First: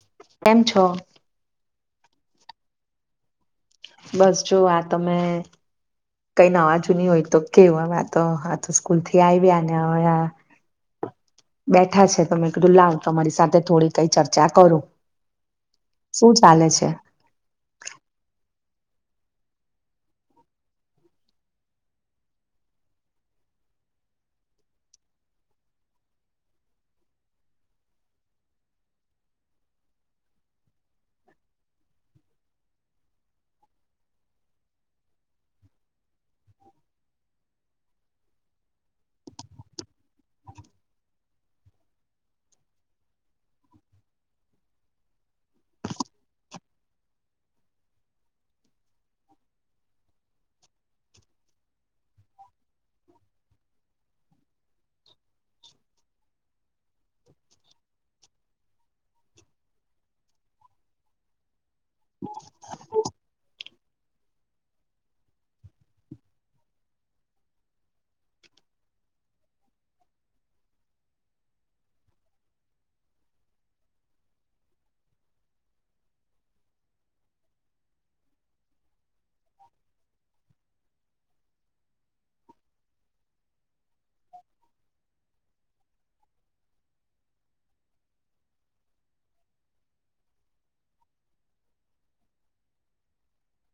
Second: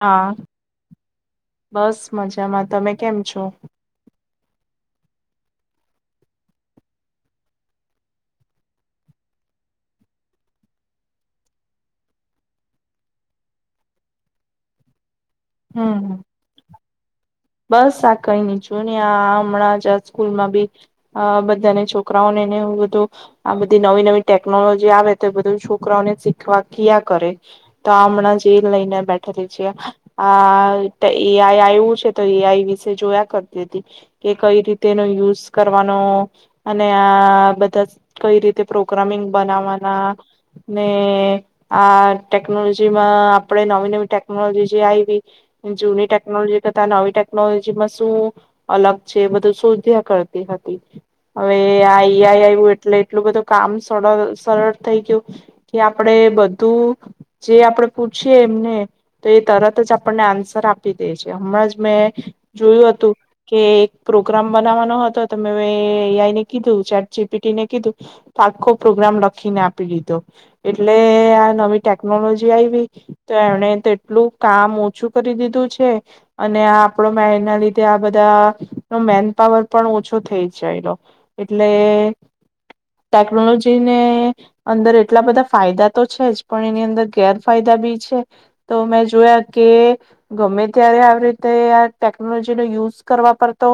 હા કેમ છો? બસ મજામાં તમે કેમ છો? બસ જો આ તમે કઈ નવા જૂની હોય તો કેવું હવે આ તો આ તો સ્કૂલ થી આવી્યા ને હ બેઠા છે તમે કધું લાવ તમારી સાથે થોડી કઈ ચર્ચા કરું. હમ શું ચાલે છે? બસ, આ કંઈ છું, ને આ હમણાં જ આ સ્કૂલમાં બી બધાને છોકરાઓને, ને બધું, આ બધી નવી નવી ટેકનોલોજી આવે તો બધું છોકરાઓને શીખવા ક્યા કરે તો આ હમણાં જ એ લઈને બેઠેલી છે. આ આ આવું છે. તો એ આઈ વિશે જોયા કરતી હતી કે કઈ રીતે એનો યુઝ કરવાનો, અને આ બધા કઈ રીતે પ્રોગ્રામિંગ બનાવવાના. ને આ ટેકનોલોજીમાં આપણે નવી નવી ટેકનોલોજી જે આવી, જૂની ટેકનોલોજી. નવી ટેકનોલોજીમાં શું અલગ છે, બધું શોધ્યા કરતી હતી. હવે આ એ આઈ આવ્યું એટલે એટલું બધું કામ સર સરળ થઈ ગયું કે આપણે બધું જે આપડે પૂછીએ, એમને તો એ તરત જ આપણને આન્સર આપી દે છે. હમણાં જ. મેં જોયું હતું કે એક પ્રોગ્રામ બનાવવાનો હતો, તો મેં એઆઈને કીધું. ચેટ જી પી ટી ને કીધું, તો આખો પ્રોગ્રામ લખીને આપી લીધો, એટલે આ નવી ટેકનોલોજી આવી તો એમણે તો એટલું કામ ઓછું કરી દીધું છે. અને આપણો, મે એના લીધે આ બધા ન મેન પાવર પણ ઓછો થઈ જાયલો., એટલે ટેકનોલોજીને અંદર એટલા બધા ફાયદા તો છે જ, પણ એની અંદર ગેરફાયદા બી છે. તો મેં જોયા કે ગમે ત્યારે રીતે આ ટેકનોલોજી નો યુઝ કરવા પર, તો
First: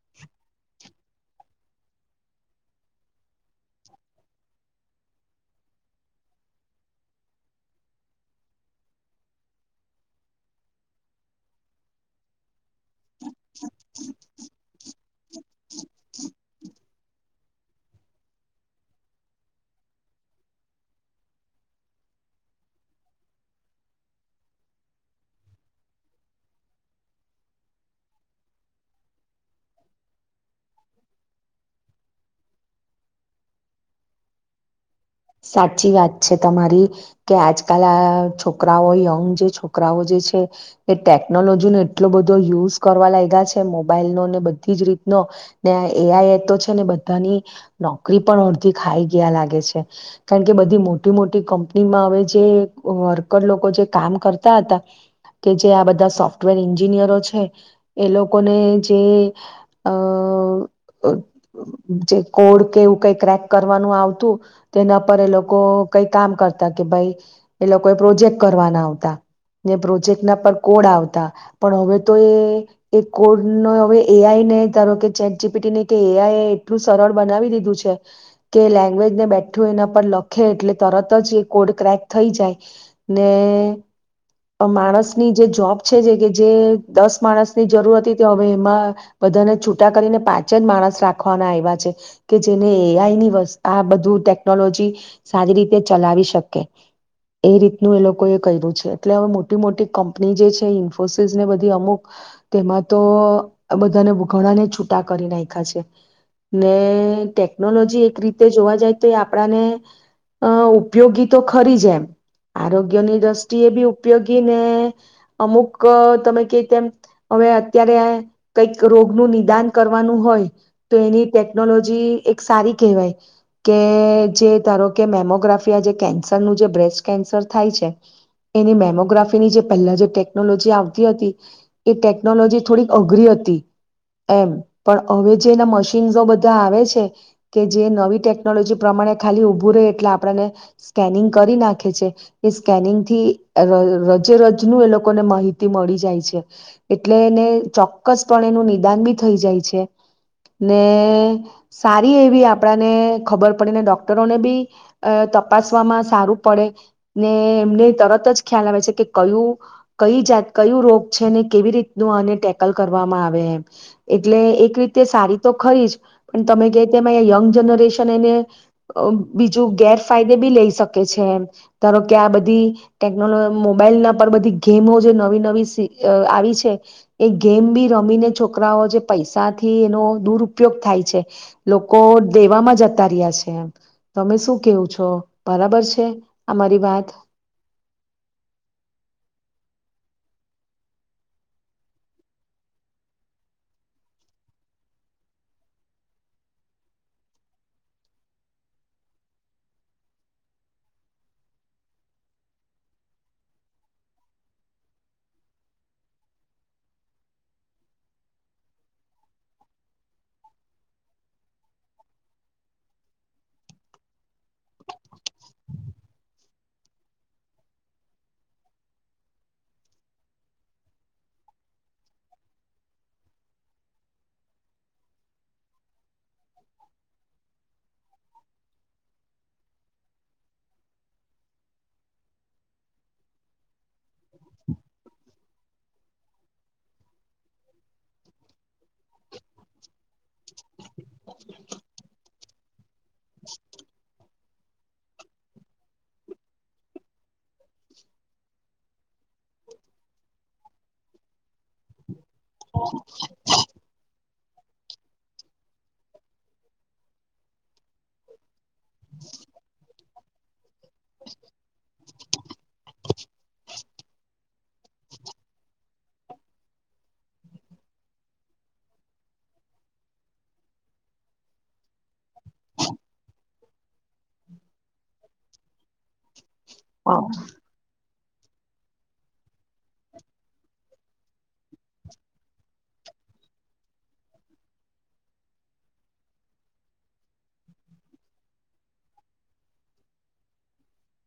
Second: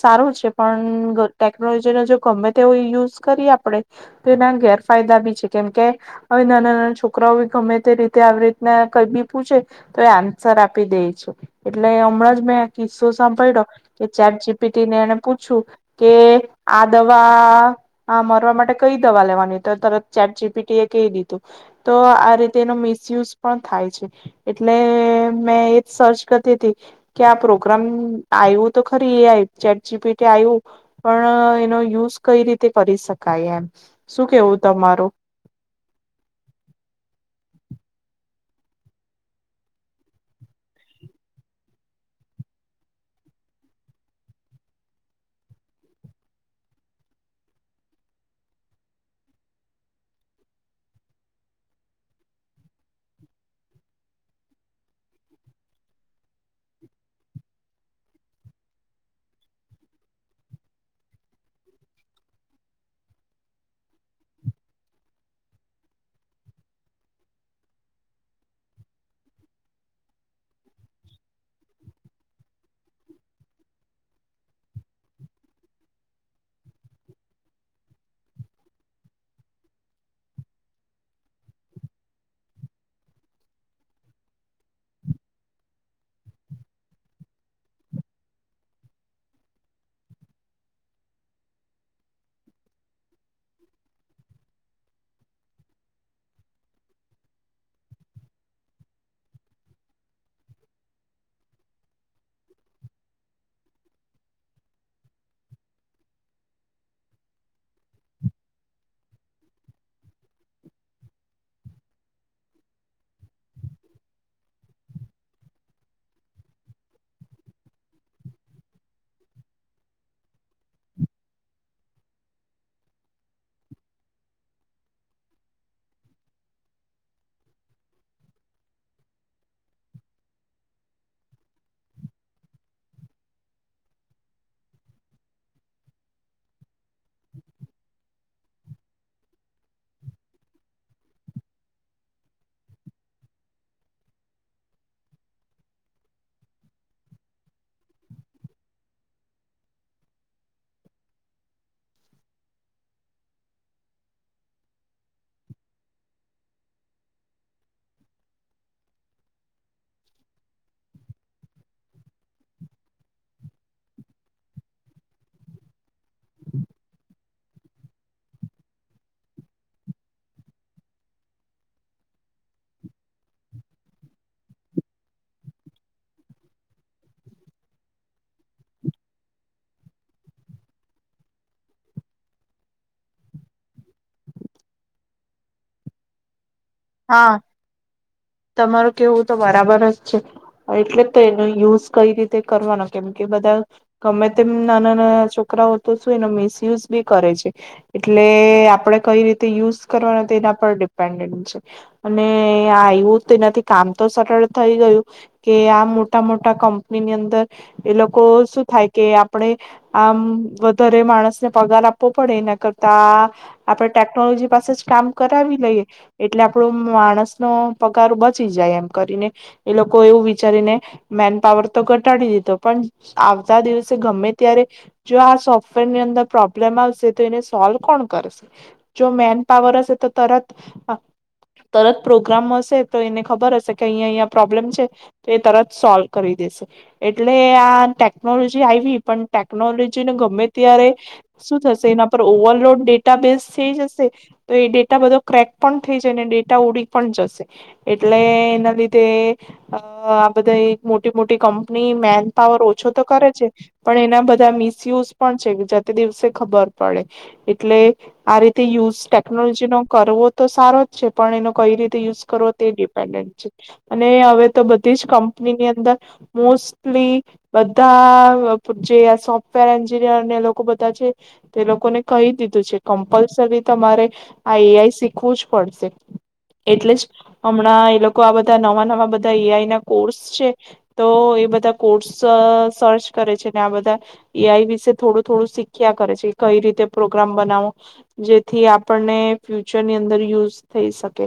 સારું છે, પણ ટેકનોલોજીને જો ગમે તે યુઝ કરીએ આપડે, તો એના ગેરફાયદા બી છે. કેમ કે હવે નાના-નાના છોકરાઓ ગમે તે રીતે આવી રીતના કઈ બી પૂછે, તો એ આન્સર આપી દેઈ છે. એટલે હમણાં જ મે કિસ્સો સાંભળ્યો કે ચેટ જીપીટી ને એને પૂછ્યું કે આ દવા આ મરવા માટે કઈ દવા લેવાની, તો તરત ચેટ જી પી ટી એ કહી દીધું. તો આ રીતે એનો મિસયુઝ પણ થાય છે. એટલે મેં એજ સર્ચ તેથી કે આ પ્રોગ્રામ આવું તો ખરી A I chat G PT આવ્યું પણ એનો યુઝ કઈ રીતે કરી શકાય? એમ શું કેવું તમારું? સાચી વાત છે તમારી કે આજકાલ આ છોકરાઓ યંગ જે છોકરાઓ જે છે એ ટેકનોલોજી નો એટલો બધો યુઝ કરવા લાગ્યા છે. મોબાઈલ નો ને બધી જ રીતનો ને એ આઈ એ તો છે ને બધાની નોકરી પણ અડધી ખાઈ ગીયા લાગે છે. કારણ કે બધી મોટી મોટી કંપનીમાં હવે જે વર્કર લોકો જે કામ કરતા હતા, કે જે આ બધા સોફ્ટવેર એન્જિનિયરો છે. એ લોકોને જે અ જે કોડ કે એવું કઈ ક્રેક કરવાનું આવતું તેના પર એ લોકો કંઈ કામ કરતા કે ભાઈ, એ લોકો એ પ્રોજેક્ટ કરવાના આવતા. ને પ્રોજેક્ટ ના પર કોડ આવતા. પણ હવે તો એ એ કોડ ન હવે એ આઈ ને ધારો કે ચેટ જી પીટી ને કે એઆઈ એ એટલું સરળ બનાવી દીધું છે કે લેંગ્વેજને બેંગ બધું એના પર લખે એટલે તરત જ એ કોડ ક્રેક થઈ જાય ને માણસની જે જોબ છે જે કે જે દસ માણસની જરૂર હતી તે હવે એમાં બધાને છૂટા કરીને પાંચ જ માણસ રાખવાના આવ્યા છે. કે જેને એ આઈની વ આ બધું ટેકનોલોજી ટેકનોલોજી સારી રીતે ચલાવી શકે એ રીતનું એ લોકો એ કર્યું છે. એટલે હવે મોટી મોટી કંપની જે છે. ઇન્ફોસિસ ને બધી અમુક તેમાં તો બધાને ઘણાને છૂટા કરી નાખ્યા છે. ને ટેકનોલોજી એક રીતે જોવા જાય તો આપણાને અ ઉપયોગી તો ખરી જ એમ આરોગ્યની દ્રષ્ટિએ બી ઉપયોગી ને અમુક તમે કે તેમ હવે અત્યારે કંઈક રોગનું નિદાન કરવાનું હોય તો એની ટેકનોલોજી એક સારી કહેવાય. કે જે ધારો કે મેમોગ્રાફી આ જે કેન્સરનું છે જે બ્રેસ્ટ કેન્સર થાય છે. એની મેમોગ્રાફીની જે પહેલા જે ટેકનોલોજી આવતી હતી. એ ટેકનોલોજી થોડીક અઘરી હતી એમ પણ હવે, જે એના મશીન્સો બધા આવે છે કે જે નવી ટેકનોલોજી ટેકનોલોજી પ્રમાણે ખાલી ઊભું રહે એટલે આપણને સ્કેનિંગ કરી નાખે છે. એ સ્કેનિંગ થી રજે રજીનું એ લોકોને માહિતી મળી જાય છે. એટલે એને ચોક્કસ પણ એનું નિદાન બી થઈ જાય છે ને સારી એવી આપણાને ખબર પડેને ડોક્ટરોને બી અ તપાસવામાં સારું પડે ને એમને તરત જ ખ્યાલ આવે છે કે કયું કંઈ જાત કયું રોગ છે ને કેવી રીતનું આને ટેકલ કરવામાં આવે એમ એટલે એક રીતે સારી તો ખરી જ પણ તમે કેય તેમ આ યંગ જનરેશન અ બીજું ગેરફાયદે બી લઈ શકે છે. ધારો કે આ બધી ટેકનોલોજી મોબાઈલ ના પર બધી ગેમો જે નવી-નવી આવી છે એ ગેમ બી રમીને છોકરાઓ જે પૈસાથી એનો દુરુપયોગ થાય છે. લોકો દેવામાં જતા ઉતાર્યા છે. એ તમે શું કેવું છો? બરાબર છે. આ મારી વાત. હા તમારું કેવું તો બરાબર જ છે. એટલે તો એનો યુઝ કંઈ રીતે કરવાનો કેમ કે બધા ગમે તેમ નાના-નાના છોકરાઓ તો શું, એનો મિસયુઝ બી કરે છે. એટલે આપણે કંઈ રીતે યુઝ કરવાનો તો એના પર ડિપેન્ડન્ટ છે. અને આ આવ્યું તેનાથી કામ તો સરળ થઈ ગયું કે આમ મોટા-મોટા કંપનીની અંદર એ લોકો શું થાય કે આપડે આમ વધારે માણસને પગાર આપવો પડે, એના કરતા આપણે ટેકનોલોજી પાસે જ કામ કરાવી લઈએ એટલે આપડો માણસનો પગા બચી જાય એમ કરીને એ લોકો એવું વિચારીને મેન પાવર તો ઘટાડી દીધો. પણ આવતા દિવસે ગમે ત્યારે જો આ સોફ્ટવેર ની અંદર પ્રોબ્લેમ આવશે તો એને સોલ્વ કોણ કરશે? જો મેન પાવર હશે તો તરત અ તરત પ્રોગ્રામ હશે. તો એને ખબર હશે કે અહીંયા-અહીંયા પ્રોબ્લેમ છે, એ તરત સોલ્વ. કરી દેશે. એટલે આ ટેકનોલોજી આવી. પણ ટેકનોલોજીને ગમે ત્યારે શું થશે એના પર ઓવરલોડ ડેટા બેઝ થઈ જશે, તો એ ડેટા બધો ક્રેક પણ થઈ જાય અને ડેટા ઉંડી પણ જશે. એટલે એના લીધે અ આ બધા મોટી મોટી કંપની મેન પાવર ઓછો તો કરે છે. પણ એના બધા મિસયુઝ પણ છે. જતે દિવસે ખબર પડે, એટલે આ રીતે યુઝ ટેકનોલોજી નો કરવો તો સારો. છે, પણ એનો કઈ રીતે યુઝ કે ડીપેન્ડન્ટ છે અને હવે તો બધી જ કંપનીની અંદર, મોસ્ટલી બધા જે આ સોફ્ટવેર એન્જિનિયરને બધા છે તે લોકોને કહી દીધું છે કમ્પલસરી તમારે આ એઆઈ શીખવું જ પડશે. એટલે જ હમણાં એ લોકો આ બધા નવા નવા બધા એઆઈ ના કોર્સ છે, તો એ બધા કોર્સ સર્ચ કરે છે. આ બધા એઆઈ વિશે થોડું થોડું શીખ્યા કરે છે, કંઈ રીતે પ્રોગ્રામ બનાવો જેથી આપણને ફ્યુચરની અંદર યુઝ થઈ શકે.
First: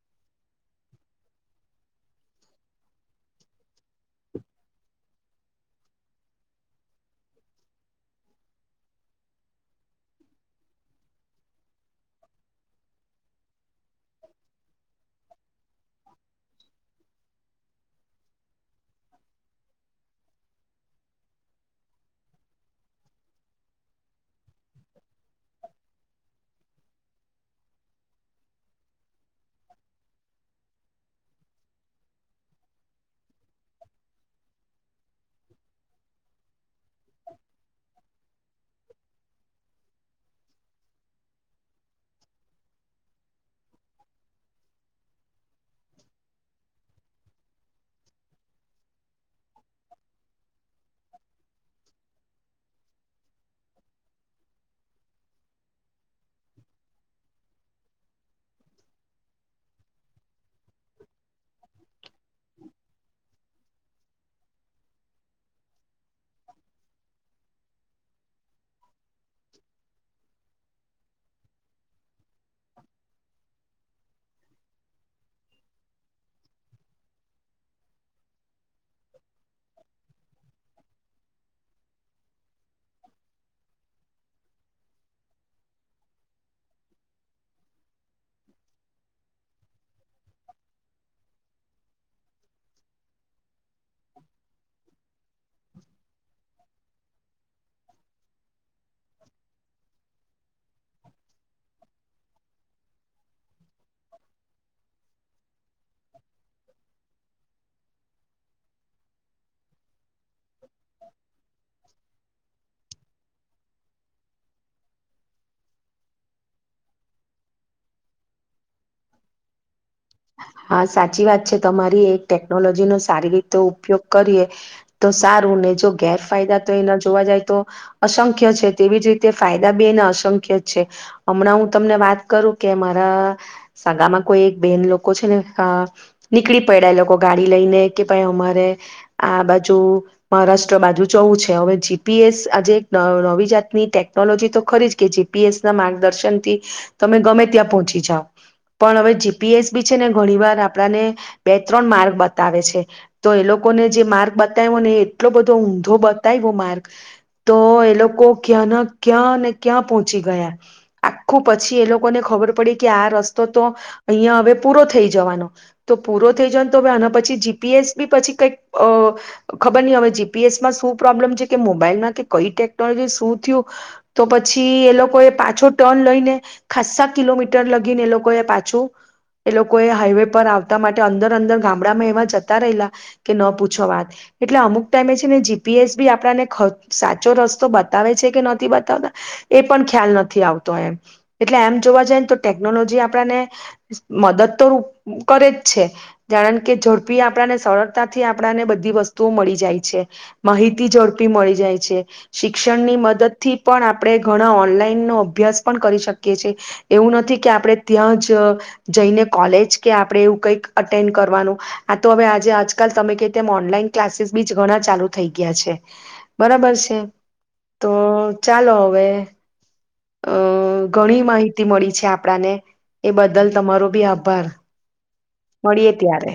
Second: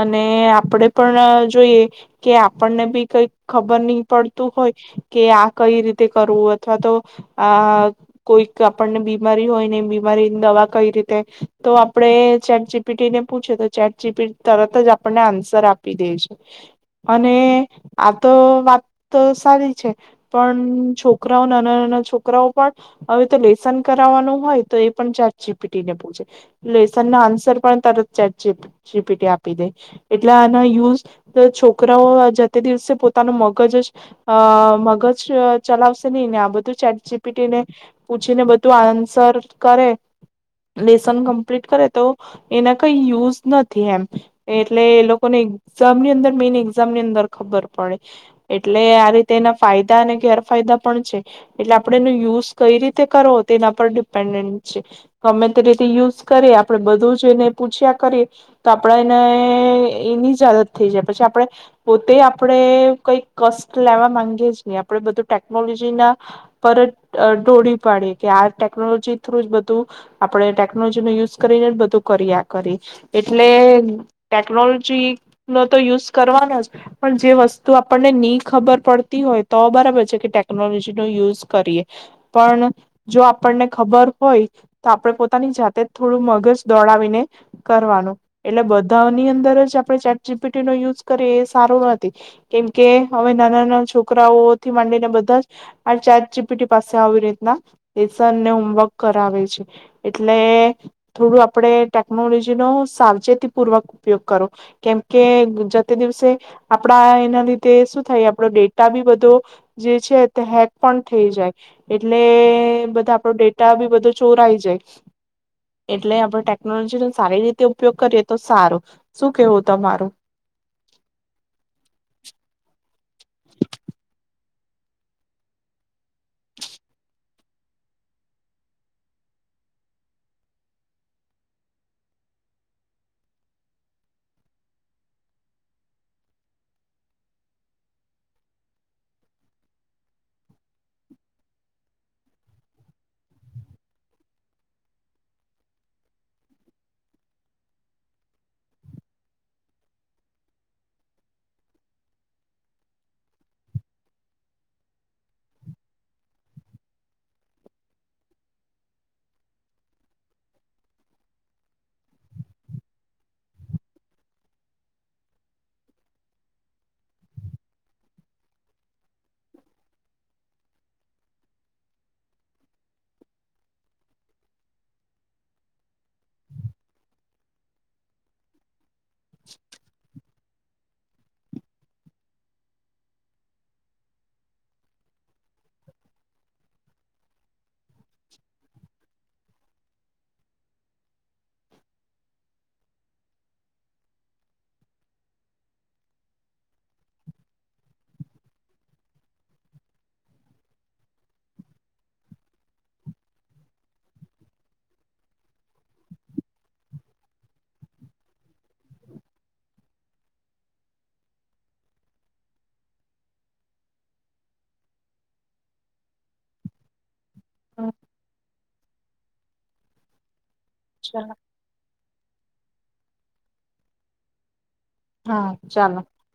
અને આપડે પણ જોઈએ કે આપણને બી કંઈક ખબર નઈ પડતું હોય કે આ કઈ રીતે કરવું, અથવા તો આ કોઈક આપણને બીમારી હોય ને એ બીમારીની દવા કઈ રીતે તો આપડે ચેટ જીપીટી ને પૂછે તો ચેટ જીપીટી તરત આપ આન્સર આપી દે છે અને આ તો વાત તો સારી છે પણ છોકરાઓ નાના નાના છોકરાઓ પણ હવે તો લેસન કરાવવાનું હોય તો એ પણ ચેટ જીપીટી ને પૂછે લેસન ના આન્સર પણ તરત ચાર ચેટ જીપીટી આપે એટલે આનો યુઝ છોકરાઓ જતે દિવસે પોતાનું મગજ જ મગજ ચલાવશે નહી ને આ બધું ચેટ જીપીટીને પૂછીને બધું આન્સર કરે લેસન કમ્પ્લીટ કરે તો એના કઈ યુઝ નથી એમ એટલે એ લોકોને એક્ઝામ ની અંદર મેન એક્ઝામની અંદર ખબર પડે એટલે આ રીતે એના ફાયદા અને ગેરફાયદા પણ છે એટલે આપણેે એનો યુઝ કઈ રીતે કરવો તે એના પર ડિપેન્ડન્ટ છે ગમે તે રીતે યુઝ કરીએ આપડણે બધું જ એને પૂછ્યા કરીએ તો આપણે ને એની જ આદત થઈ જાય પછી આપણે પોતે આપણે કઈ કષ્ટ લેવા માંગીએ જ નહી આપણે બધું ટેકનોલોજી ના પર જ ડઢોળી પાડીએ કે આ ટેકનોલોજી થ્રુ જ બધું આપણેે ટેકનોલોજી નો યુઝ કરીને બધું કરીઆ કરીયે એટલે ટેકનોલોજી નો તો યુઝ કરવાનો જ પણ જે વસ્તુ આપણને નહી ખબર પડતી હોય તો બરાબર છે કે ટેકનોલોજી નો યુઝ કરીએ પણ જો આપણને ખબર હોય તો આપડણે પોતાની જાતે જ થોડું મગજ દોડાવીને કરવાનું એટલે બધું ધાની અંદર જ આપણે ચેટ જી પીટી નો યુઝ કરીએ એ સારો નથી કેમકે હવે નાના નાના છોકરાઓથી માંડીને બધા જ આ ચેટ જીપીટી પાસે આવી રીતના લેસનને હોમવર્ક કરાવે છે એટલે થોડું આપણે ટેકનોલોજી ન સાવચેતી પૂ પૂર્વક ઉપયોગ કરો કેમકે જતે દિવસે આપડા એના લીધે શું થાય આપડો ડેટા બી બધો જે છે તે હેક પણ થઈ જાય એટલે બધા આપડો ડેટા બી બધો ચોરઈ જાય એટલે આપણે ટેકનોલોજી નો સારી રીતે ઉપયોગ કરીએ તો સારું શું કેવું તમારું હા સાચી વાત છે તમારી એક ટેકનોલોજીનો સારી રીતે ઉપયોગ કરીએ તો સારું ને જો ગેરફાયદા તો એના જોવા જાય તો અસંખ્ય છે તેવી જ રીતે ફાયદા બી એને અસંખ્ય જ છે હમણાં હું તમને વાત કરું કે મારા સાગામાં કોઈ એક બેહેન લોક લોકો છેને નીકળી પડ્યા એ લોકો ગાડી લઈને કે ભાઈ અમારે આ બાજુ મહારાષ્ટ્ર બાજુ જવું છે હવે જીપીએસ આજે નવી જાતની ટેકનોલોજી તો ખરી જ કે જીપીએસ ના માર્ગદર્શન થી તમે ગમે ત્યાં પહોંચી જાવ પણ હવે જીપીએસ બી જે ને ઘણી વાર આપડાને બે ત્રણ માર્ગ બતાવે છે તો એ લોકોને જે માર્ગ બતાવ્યો ને એ એટલો બધો ઊંધો બતાવ્યો માર્ગ તો એ લોકો ક્યાં ના ક્યા ને ક્યાં પહોંચી ગયા આખું પછી એ લોકોને ખબર પડી કે આ રસ્તો તો અહિયા હવે પૂરો થઈ જવાનો તો પૂરો થઈ જવાનો તો આને પછી જીપીએસ બી પછી કઈક ખબર ની હવે જીપીએસમાં શું પ્રોબ્લેમ છે કે મોબાઈલ ના કે કઈ ટેકનોલોજી શું થયું તો પછી એ લોકો એ પાછો ટર્ન લઈને ખસ્સા કિલોમીટર લગીને એ લોકો એ પાછું એ લોકો એ હાઈવે પર આવ માટે અંદર અંદર ગામડામાં એવા જતા રહીલા કે ન પૂછો વાત એટલે અમુક ટાઈમે છે ને જીપીએસ બી આપણાને ખ સાચો રસ્તો બ બતાવે છે કે નથી બતાવતા એ પણ ખ્યાલ નથી આવતો એમ એટલે એમ જોવા જાય ને તો ટેકનોલોજી આપણને મદદ તો કરે જ છે કારણ કે ઝડપી આપણાને સરળતાથી આપણાને બધી વસ્તુઓ મળી જાય છે માહિતી ઝડપી મળી જાય છે શિક્ષણની મદદથી પણ આપણે ઘણા ઓનલાઈન નો અભ્યાસ પણ કરી શકીએ છીએ એવું નથી કે આપણે ત્યાં જ જઈને કોલેજ કે આપણે એવું કઈક અટેન્ડ કરવાનું આ તો હવે આજે આજકાલ તમે ક તેમ ઓનલાઈન ક્લાસીસ બીજ ઘણા ચાલુ થઈ ગયા છે બરાબર છે હમ તો ચાલો હવે અ અ ઘણી ચાલો માહિતી મળી છે આપ આપડાને એ બદલ તમારો બી આભાર હા મળીએ ચાલો ત્યારે